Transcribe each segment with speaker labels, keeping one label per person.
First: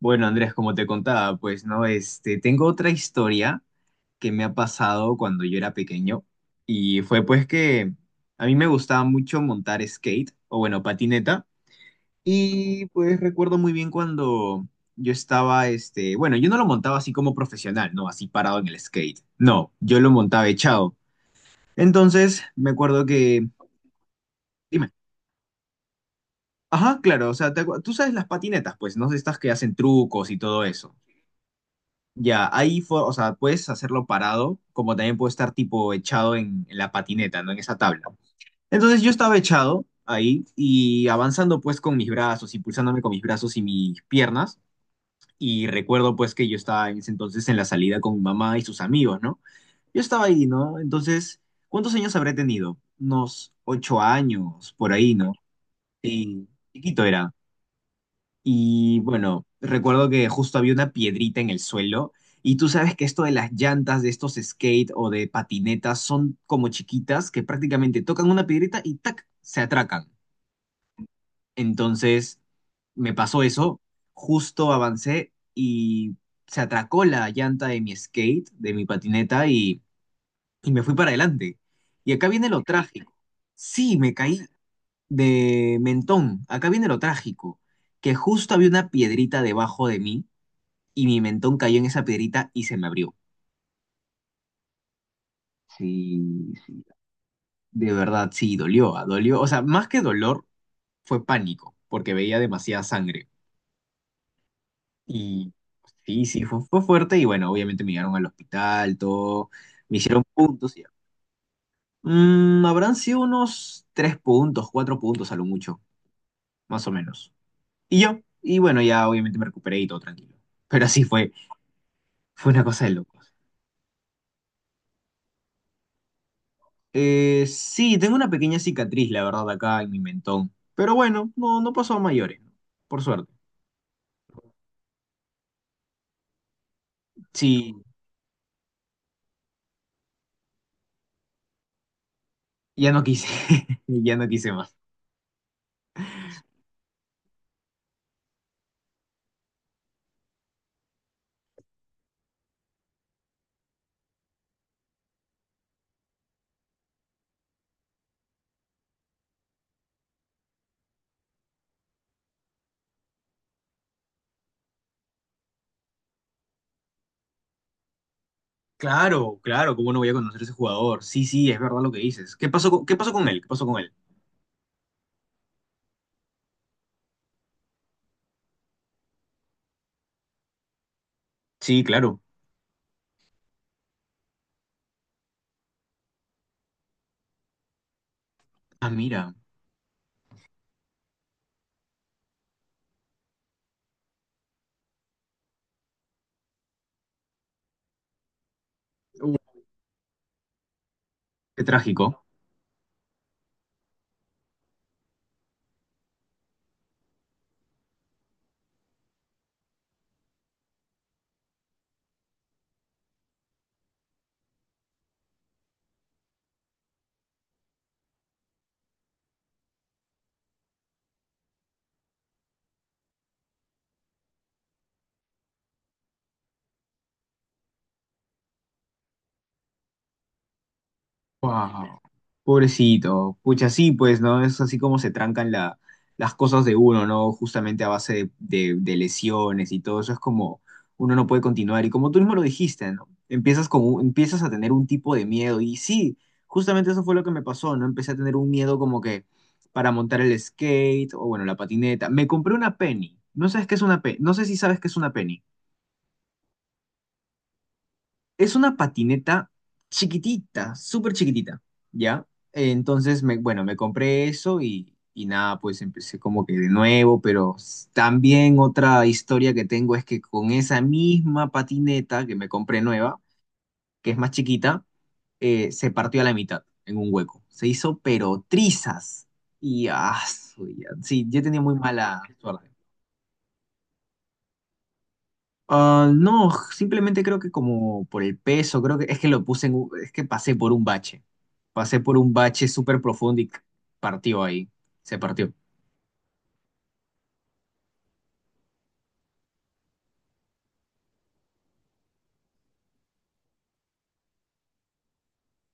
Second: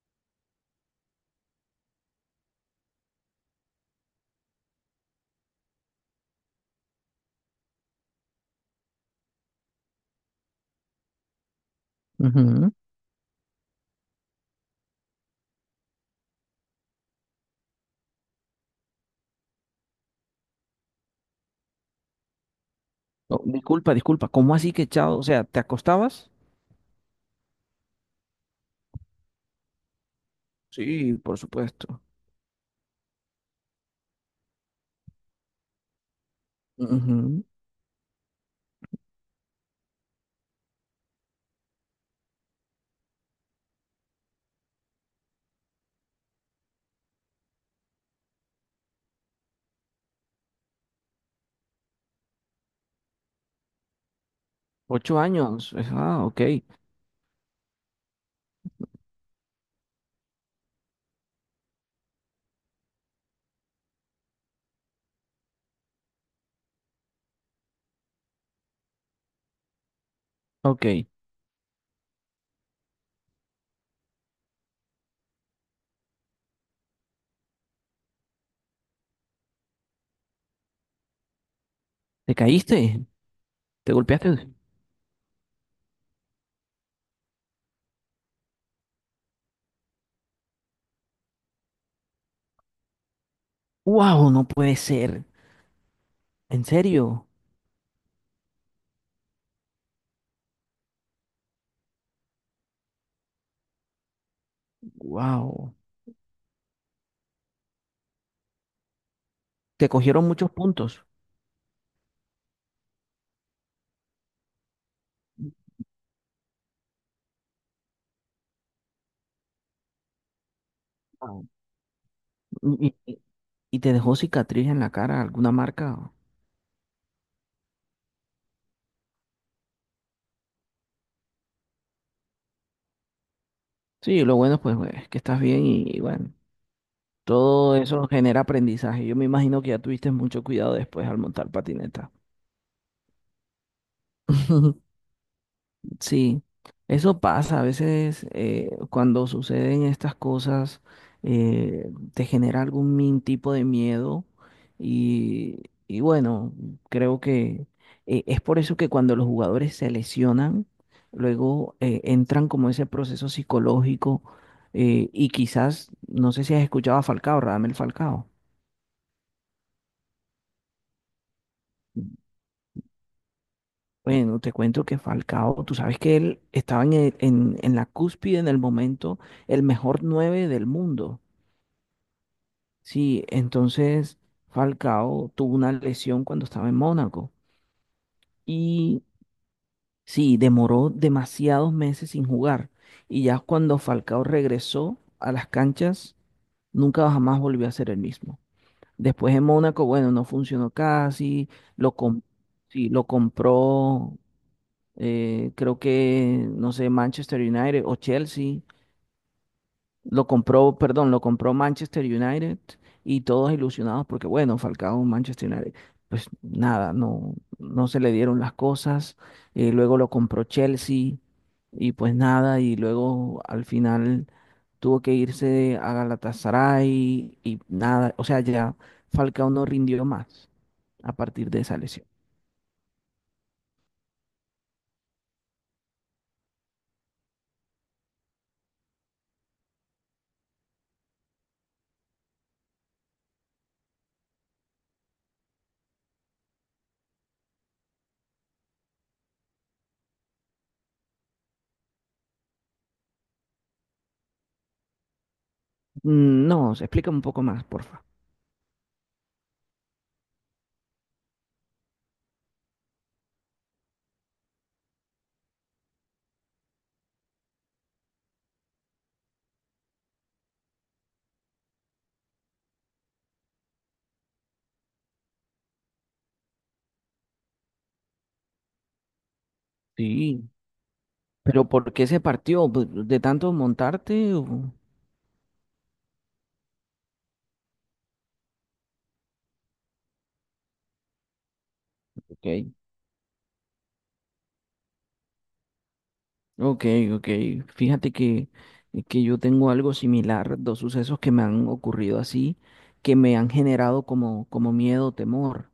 Speaker 1: Bueno, Andrés, como te contaba, pues no, tengo otra historia que me ha pasado cuando yo era pequeño y fue pues que a mí me gustaba mucho montar skate o bueno, patineta.
Speaker 2: Ujú.
Speaker 1: Y pues recuerdo muy bien cuando yo estaba, bueno, yo no lo montaba así como profesional, no, así parado en el skate, no, yo lo montaba echado. Entonces me acuerdo
Speaker 2: No,
Speaker 1: que,
Speaker 2: disculpa, disculpa. ¿Cómo así que
Speaker 1: dime,
Speaker 2: echado? O sea, ¿te acostabas?
Speaker 1: ajá, claro, o sea, tú sabes las patinetas, pues, no, estas que hacen trucos y todo eso.
Speaker 2: Sí, por supuesto.
Speaker 1: Ya, ahí fue, o sea, puedes hacerlo parado, como también puede estar tipo echado en la patineta,
Speaker 2: Ujú.
Speaker 1: ¿no? En esa tabla. Entonces yo estaba echado ahí y avanzando pues con mis brazos, impulsándome con mis brazos y mis piernas. Y recuerdo pues que yo estaba en ese entonces en la salida con mi mamá y sus amigos, ¿no? Yo estaba ahí, ¿no? Entonces, ¿cuántos años habré tenido? Unos 8 años, por ahí,
Speaker 2: Ocho
Speaker 1: ¿no?
Speaker 2: años. Ah, ok.
Speaker 1: Sí, chiquito era. Y bueno, recuerdo que justo había una piedrita en el suelo. Y tú sabes que esto de las llantas de estos skate o de patinetas son como chiquitas que prácticamente tocan una piedrita y ¡tac! Se atracan.
Speaker 2: Ok.
Speaker 1: Entonces me pasó eso, justo avancé y se atracó la llanta de mi skate, de mi patineta y me fui para adelante. Y acá
Speaker 2: ¿Te
Speaker 1: viene lo
Speaker 2: caíste?
Speaker 1: trágico.
Speaker 2: ¿Te
Speaker 1: Sí, me caí
Speaker 2: golpeaste?
Speaker 1: de mentón. Acá viene lo trágico, que justo había una piedrita debajo de mí y mi mentón cayó en esa piedrita y se me abrió.
Speaker 2: ¡Wow! No puede ser.
Speaker 1: Sí,
Speaker 2: ¿En
Speaker 1: sí,
Speaker 2: serio?
Speaker 1: de verdad, sí, dolió, ah, dolió. O sea, más que dolor, fue pánico, porque veía demasiada sangre. Y
Speaker 2: ¡Wow!
Speaker 1: sí, sí, fue, fue fuerte y bueno, obviamente me llevaron al hospital, todo,
Speaker 2: ¿Te
Speaker 1: me hicieron
Speaker 2: cogieron muchos
Speaker 1: puntos.
Speaker 2: puntos?
Speaker 1: Habrán sido unos tres puntos, cuatro puntos a lo mucho, más o menos. Y yo, y bueno, ya obviamente me recuperé y todo tranquilo. Pero así fue,
Speaker 2: Guau.
Speaker 1: fue una cosa de
Speaker 2: ¿Y, y-
Speaker 1: locos.
Speaker 2: y te dejó cicatriz en la cara, alguna marca?
Speaker 1: Sí, tengo una pequeña cicatriz, la verdad, acá en mi mentón. Pero bueno, no, no pasó a mayores, ¿no? Por suerte.
Speaker 2: Sí, lo bueno pues es que estás bien y bueno,
Speaker 1: Sí,
Speaker 2: todo eso genera aprendizaje. Yo me imagino que ya tuviste mucho cuidado después al montar patineta.
Speaker 1: ya no quise, ya no quise más.
Speaker 2: Sí, eso pasa. A veces cuando suceden estas cosas, te genera algún tipo de miedo y, bueno, creo que es por eso que cuando los jugadores se lesionan, luego entran como ese proceso psicológico, y quizás, no sé si has escuchado a Falcao, Radamel Falcao.
Speaker 1: Claro, claro, ¿cómo no voy a conocer a ese jugador? Sí, sí, es verdad lo que dices. ¿Qué pasó con él? ¿Qué pasó con él?
Speaker 2: Bueno, te cuento que Falcao, tú sabes que él estaba en la cúspide en el momento, el mejor 9 del mundo.
Speaker 1: Sí, claro.
Speaker 2: Sí, entonces Falcao tuvo una lesión cuando estaba en Mónaco
Speaker 1: Ah,
Speaker 2: y
Speaker 1: mira.
Speaker 2: sí, demoró demasiados meses sin jugar. Y ya cuando Falcao regresó a las canchas, nunca jamás volvió a ser el mismo.
Speaker 1: Uh,
Speaker 2: Después en Mónaco, bueno, no funcionó casi,
Speaker 1: qué
Speaker 2: lo, com-
Speaker 1: trágico.
Speaker 2: sí, lo compró... Creo que, no sé, Manchester United o Chelsea. Lo compró, perdón, lo compró Manchester United y todos ilusionados porque, bueno, Falcao, Manchester United. Pues nada, no, no se le dieron las cosas. Luego lo compró Chelsea y pues nada, y luego al final tuvo que irse a Galatasaray y nada. O sea, ya Falcao no rindió más a partir de esa
Speaker 1: Wow,
Speaker 2: lesión.
Speaker 1: pobrecito. Pucha, sí, pues, ¿no? Es así como se trancan las cosas de uno, ¿no? Justamente a base de lesiones y todo eso es como uno no puede continuar. Y como tú mismo lo dijiste, ¿no? Empiezas a tener un tipo de miedo. Y sí, justamente eso fue lo que me pasó, ¿no? Empecé a tener un miedo como que para montar el skate o, bueno, la patineta. Me compré una penny. ¿No sabes qué es una penny? No sé si sabes qué es una penny.
Speaker 2: Mm, no, se explica un poco más, porfa.
Speaker 1: Es una patineta chiquitita, súper chiquitita, ¿ya? Entonces, bueno, me compré eso y nada, pues empecé como que de nuevo, pero también otra historia que tengo es que con esa misma patineta que me compré nueva, que es más chiquita, se partió a la mitad en un hueco. Se hizo pero trizas. Y ah,
Speaker 2: Sí.
Speaker 1: sí, yo tenía
Speaker 2: ¿Pero
Speaker 1: muy
Speaker 2: por qué se
Speaker 1: mala suerte.
Speaker 2: partió? Pues, De tanto montarte?
Speaker 1: Ah, no, simplemente creo que como por el peso, creo que es que lo puse es que pasé por un bache. Pasé por un
Speaker 2: Ok,
Speaker 1: bache súper profundo y partió ahí. Se partió.
Speaker 2: ok, ok. Fíjate que yo tengo algo similar, dos sucesos que me han ocurrido así, que me han generado como miedo, temor.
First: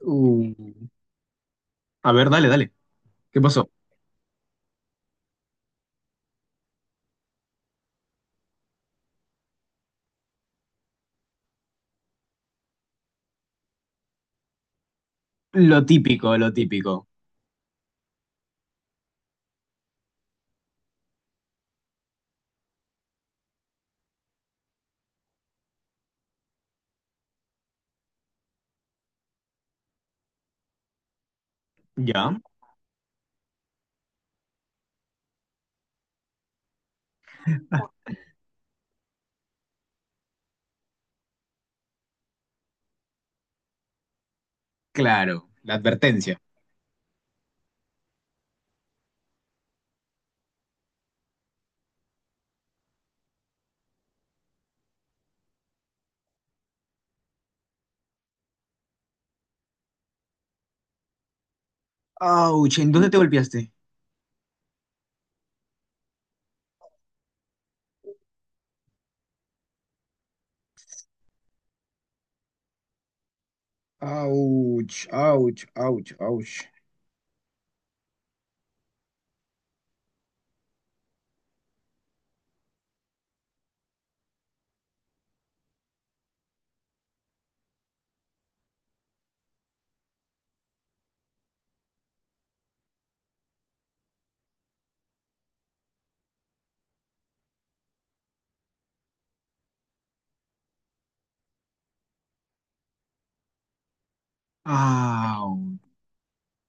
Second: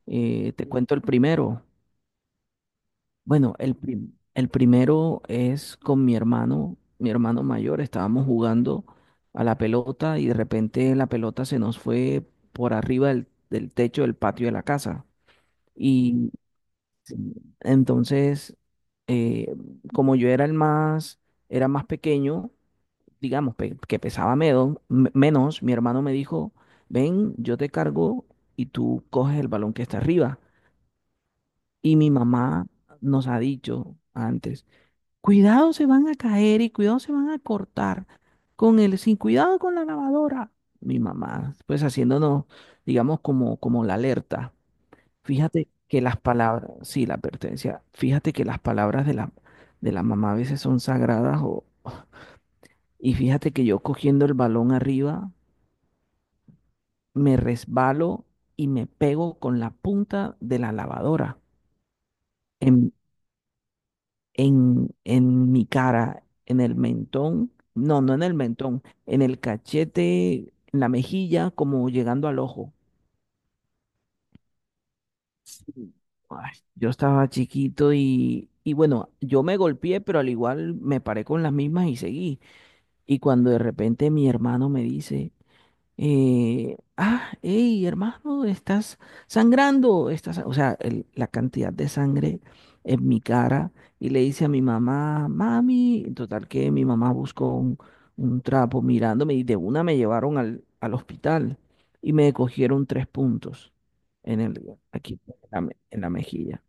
Speaker 1: Uh,
Speaker 2: Te cuento el primero.
Speaker 1: a ver, dale, dale. ¿Qué
Speaker 2: Bueno,
Speaker 1: pasó?
Speaker 2: el primero es con mi hermano mayor. Estábamos jugando a la pelota y de repente la pelota se nos fue por arriba del techo del patio de la casa.
Speaker 1: Lo típico, lo típico.
Speaker 2: Entonces, eh, como yo era el más, era más pequeño, digamos, que pesaba menos, mi hermano me dijo, ven, yo te cargo y tú coges el balón que está arriba. Y mi
Speaker 1: ¿Ya?
Speaker 2: mamá nos ha dicho antes, cuidado se van a caer y cuidado se van a cortar sin cuidado con la lavadora. Mi mamá, pues haciéndonos, digamos, como la alerta.
Speaker 1: Claro,
Speaker 2: Fíjate
Speaker 1: la
Speaker 2: que las
Speaker 1: advertencia.
Speaker 2: palabras, sí, la pertenencia. Fíjate que las palabras de la mamá a veces son sagradas, o... y fíjate que yo cogiendo el balón arriba me resbalo y me pego con la punta de la lavadora
Speaker 1: Auch, ¿en
Speaker 2: en,
Speaker 1: dónde te golpeaste?
Speaker 2: en mi cara, en el mentón, no, no en el mentón, en el cachete, en la mejilla, como llegando al ojo.
Speaker 1: Ouch, ouch, ouch,
Speaker 2: Ay,
Speaker 1: ouch.
Speaker 2: yo estaba chiquito y, bueno, yo me golpeé, pero al igual me paré con las mismas y seguí. Y cuando de repente mi hermano me dice, hey, hermano, estás sangrando, estás, o sea, la cantidad de sangre en mi cara, y le dice a mi mamá, mami, en total que mi mamá buscó un trapo mirándome y de una me llevaron al hospital y me cogieron tres puntos en el, aquí, en
Speaker 1: Au.
Speaker 2: la, me- en la mejilla.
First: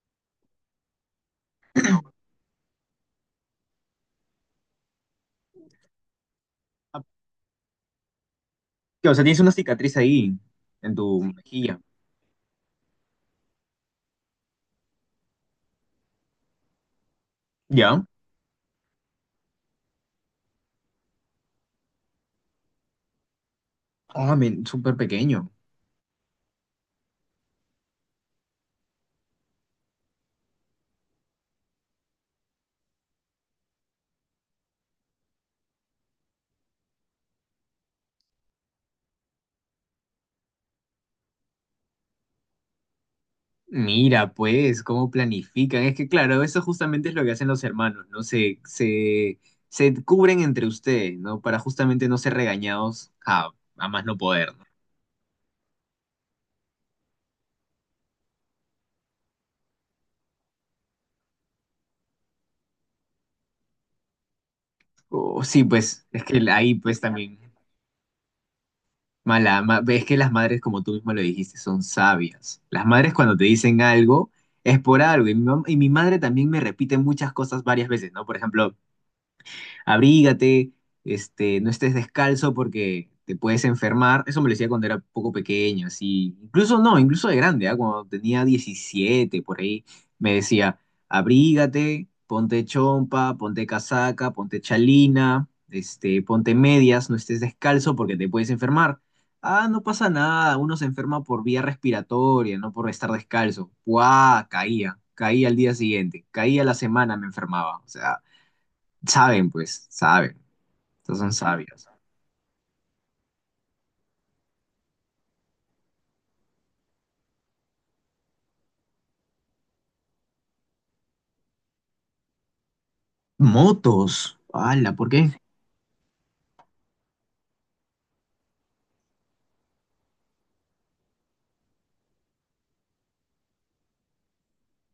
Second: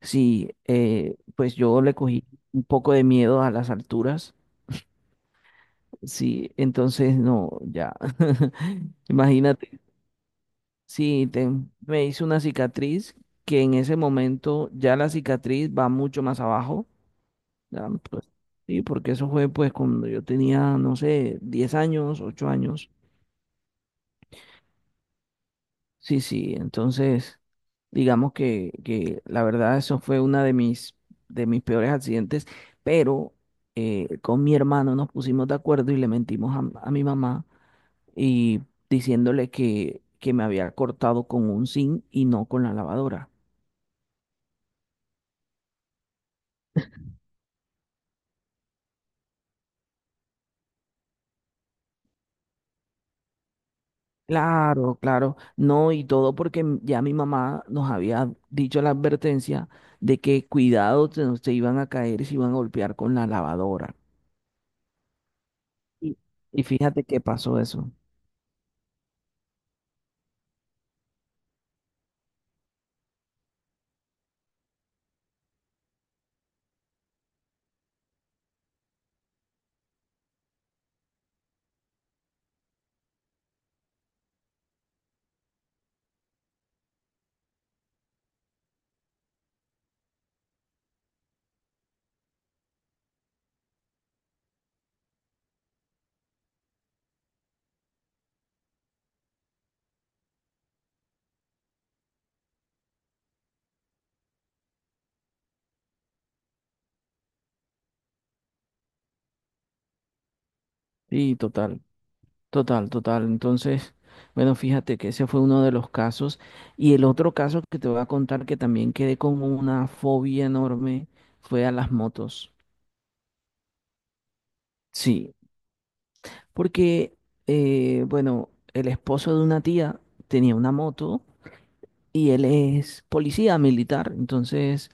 Speaker 2: Sí, pues yo le cogí un poco de miedo a las alturas. Sí,
Speaker 1: Ah,
Speaker 2: entonces no, ya.
Speaker 1: o sea, tienes una
Speaker 2: Imagínate,
Speaker 1: cicatriz ahí, en tu
Speaker 2: sí,
Speaker 1: mejilla.
Speaker 2: me hice una cicatriz que en ese momento ya la cicatriz va mucho más abajo. Ya,
Speaker 1: ¿Ya?
Speaker 2: pues, sí, porque eso fue pues cuando yo tenía, no sé, 10 años, 8 años.
Speaker 1: Ah, men, súper pequeño.
Speaker 2: Sí, sí, entonces digamos que la verdad eso fue una de mis peores accidentes, pero con mi hermano nos pusimos de acuerdo y le mentimos a mi mamá y diciéndole que me había cortado con un zinc y no con la lavadora.
Speaker 1: Mira, pues, cómo planifican. Es que, claro, eso justamente es lo que hacen los hermanos, ¿no? Se cubren entre ustedes, ¿no? Para justamente no ser regañados a más no poder, ¿no?
Speaker 2: Claro, claro, no, y todo porque ya mi mamá nos había dicho la advertencia de que cuidado, se, se iban a caer y se iban a golpear con la lavadora.
Speaker 1: Sí, pues,
Speaker 2: Y,
Speaker 1: es que
Speaker 2: y
Speaker 1: ahí, pues,
Speaker 2: fíjate qué
Speaker 1: también,
Speaker 2: pasó eso.
Speaker 1: es que las madres, como tú mismo lo dijiste, son sabias. Las madres cuando te dicen algo, es por algo. Y mi madre también me repite muchas cosas varias veces, ¿no? Por ejemplo, abrígate, no estés descalzo porque te puedes enfermar. Eso me lo decía cuando era poco pequeño, así. Incluso no, incluso de grande, ¿ah? Cuando tenía 17 por ahí, me decía, abrígate, ponte chompa, ponte casaca, ponte chalina, ponte medias, no estés descalzo porque te puedes enfermar. Ah, no pasa nada, uno se enferma por vía respiratoria, no por estar descalzo. ¡Guau! Caía, caía al día siguiente, caía la semana, me enfermaba. O sea, saben, pues, saben. Estos son
Speaker 2: Sí, total,
Speaker 1: sabios.
Speaker 2: total, total. Entonces, bueno, fíjate que ese fue uno de los casos. Y el otro caso que te voy a contar, que también quedé con una fobia enorme, fue a las motos.
Speaker 1: Motos. ¡Hala! ¿Por qué?
Speaker 2: Sí, porque, bueno, el esposo de una tía tenía una moto y él es policía militar, entonces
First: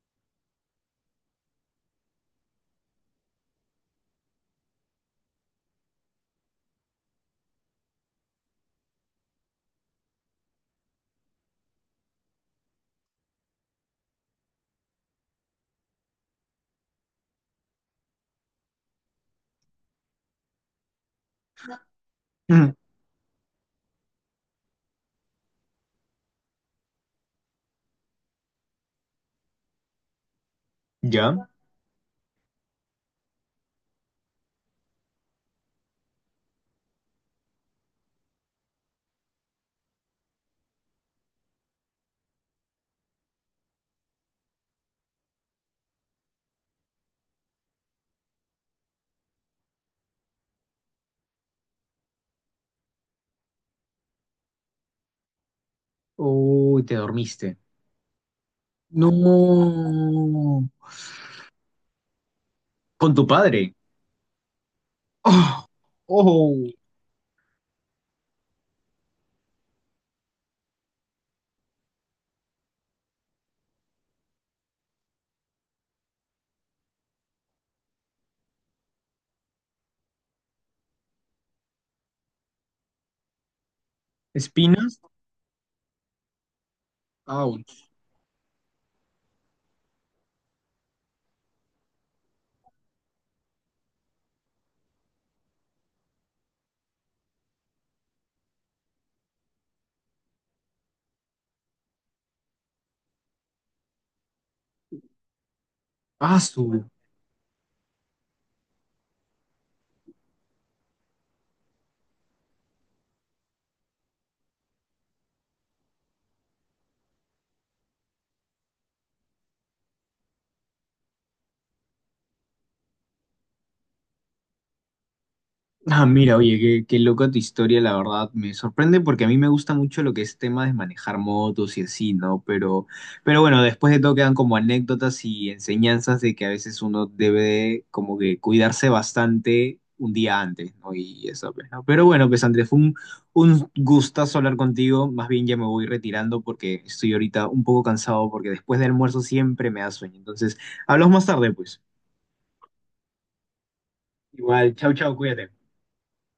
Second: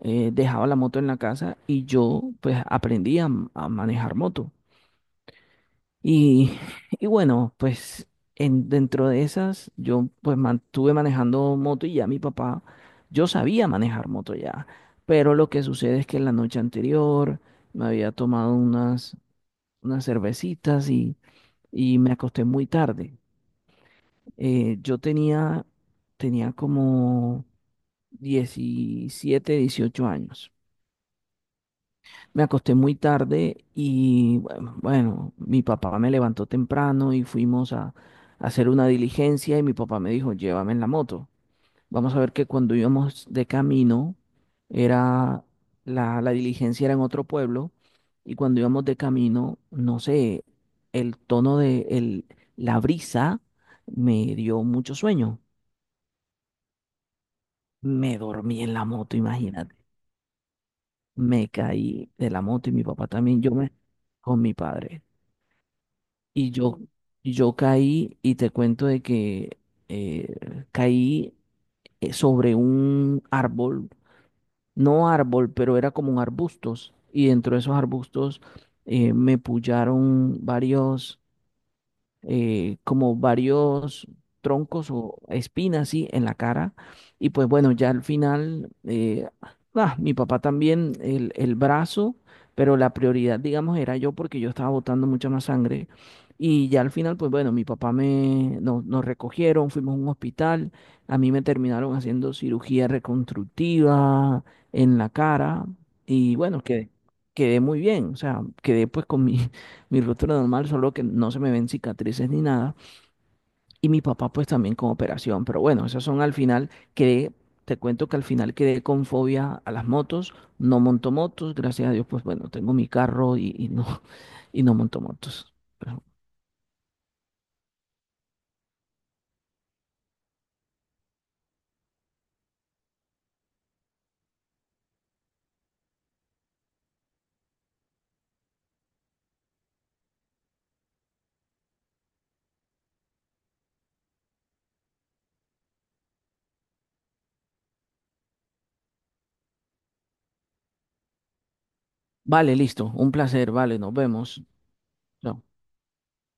Speaker 2: dejaba la moto en la casa y yo pues aprendí a manejar moto. Y, y bueno, pues dentro de esas yo pues mantuve manejando moto y ya mi papá, yo sabía manejar moto ya, pero lo que sucede es que la noche anterior me había tomado unas cervecitas y, me acosté muy
Speaker 1: Mm,
Speaker 2: tarde. Yo tenía como 17 18 años.
Speaker 1: ¿ya?
Speaker 2: Me acosté muy tarde y bueno, mi papá me levantó temprano y fuimos a hacer una diligencia y mi papá me dijo, llévame en la moto. Vamos a ver, que cuando íbamos de camino, era la diligencia era en otro pueblo y cuando íbamos de camino, no sé, el tono de la brisa me dio mucho sueño.
Speaker 1: Uy, te dormiste.
Speaker 2: Me dormí en la moto, imagínate.
Speaker 1: No.
Speaker 2: Me caí de la moto y mi papá
Speaker 1: Con tu
Speaker 2: también. Yo
Speaker 1: padre.
Speaker 2: me... con mi padre.
Speaker 1: Oh.
Speaker 2: Y
Speaker 1: Oh,
Speaker 2: yo, caí y te cuento de que caí, sobre un árbol, no árbol, pero era como un arbustos. Y dentro de esos arbustos, me pullaron varios como varios troncos
Speaker 1: espinas.
Speaker 2: o espinas, sí, en la cara. Y pues bueno,
Speaker 1: Ouch.
Speaker 2: ya al final, mi papá también, el brazo, pero la prioridad, digamos, era yo porque yo estaba botando mucha más sangre. Y ya al final, pues bueno, mi papá nos recogieron, fuimos a un hospital, a mí me terminaron haciendo cirugía reconstructiva en la cara y
Speaker 1: Ah,
Speaker 2: bueno,
Speaker 1: su.
Speaker 2: quedé muy bien, o sea, quedé pues con mi ruptura normal, solo que no se me ven cicatrices ni nada. Y mi papá pues también con operación. Pero bueno, esas son al final, te cuento que al final quedé con fobia a las motos, no monto motos, gracias a Dios, pues bueno, tengo mi carro y, y no monto motos.
Speaker 1: Ah, mira, oye, qué, qué loca tu historia, la verdad. Me sorprende porque a mí me gusta mucho lo que es tema de manejar motos y así, ¿no? Pero bueno, después de todo quedan como anécdotas y enseñanzas de que a veces uno debe de como que cuidarse bastante un día antes, ¿no? Y eso, pues, ¿no? Pero bueno, pues Andrés, fue un gustazo hablar contigo. Más bien ya me voy retirando porque estoy ahorita un poco cansado porque después del almuerzo siempre me da sueño. Entonces, hablamos más tarde, pues.
Speaker 2: Vale, listo, un placer, vale, nos vemos.
Speaker 1: Igual, chau, chau,
Speaker 2: Chao.
Speaker 1: cuídate.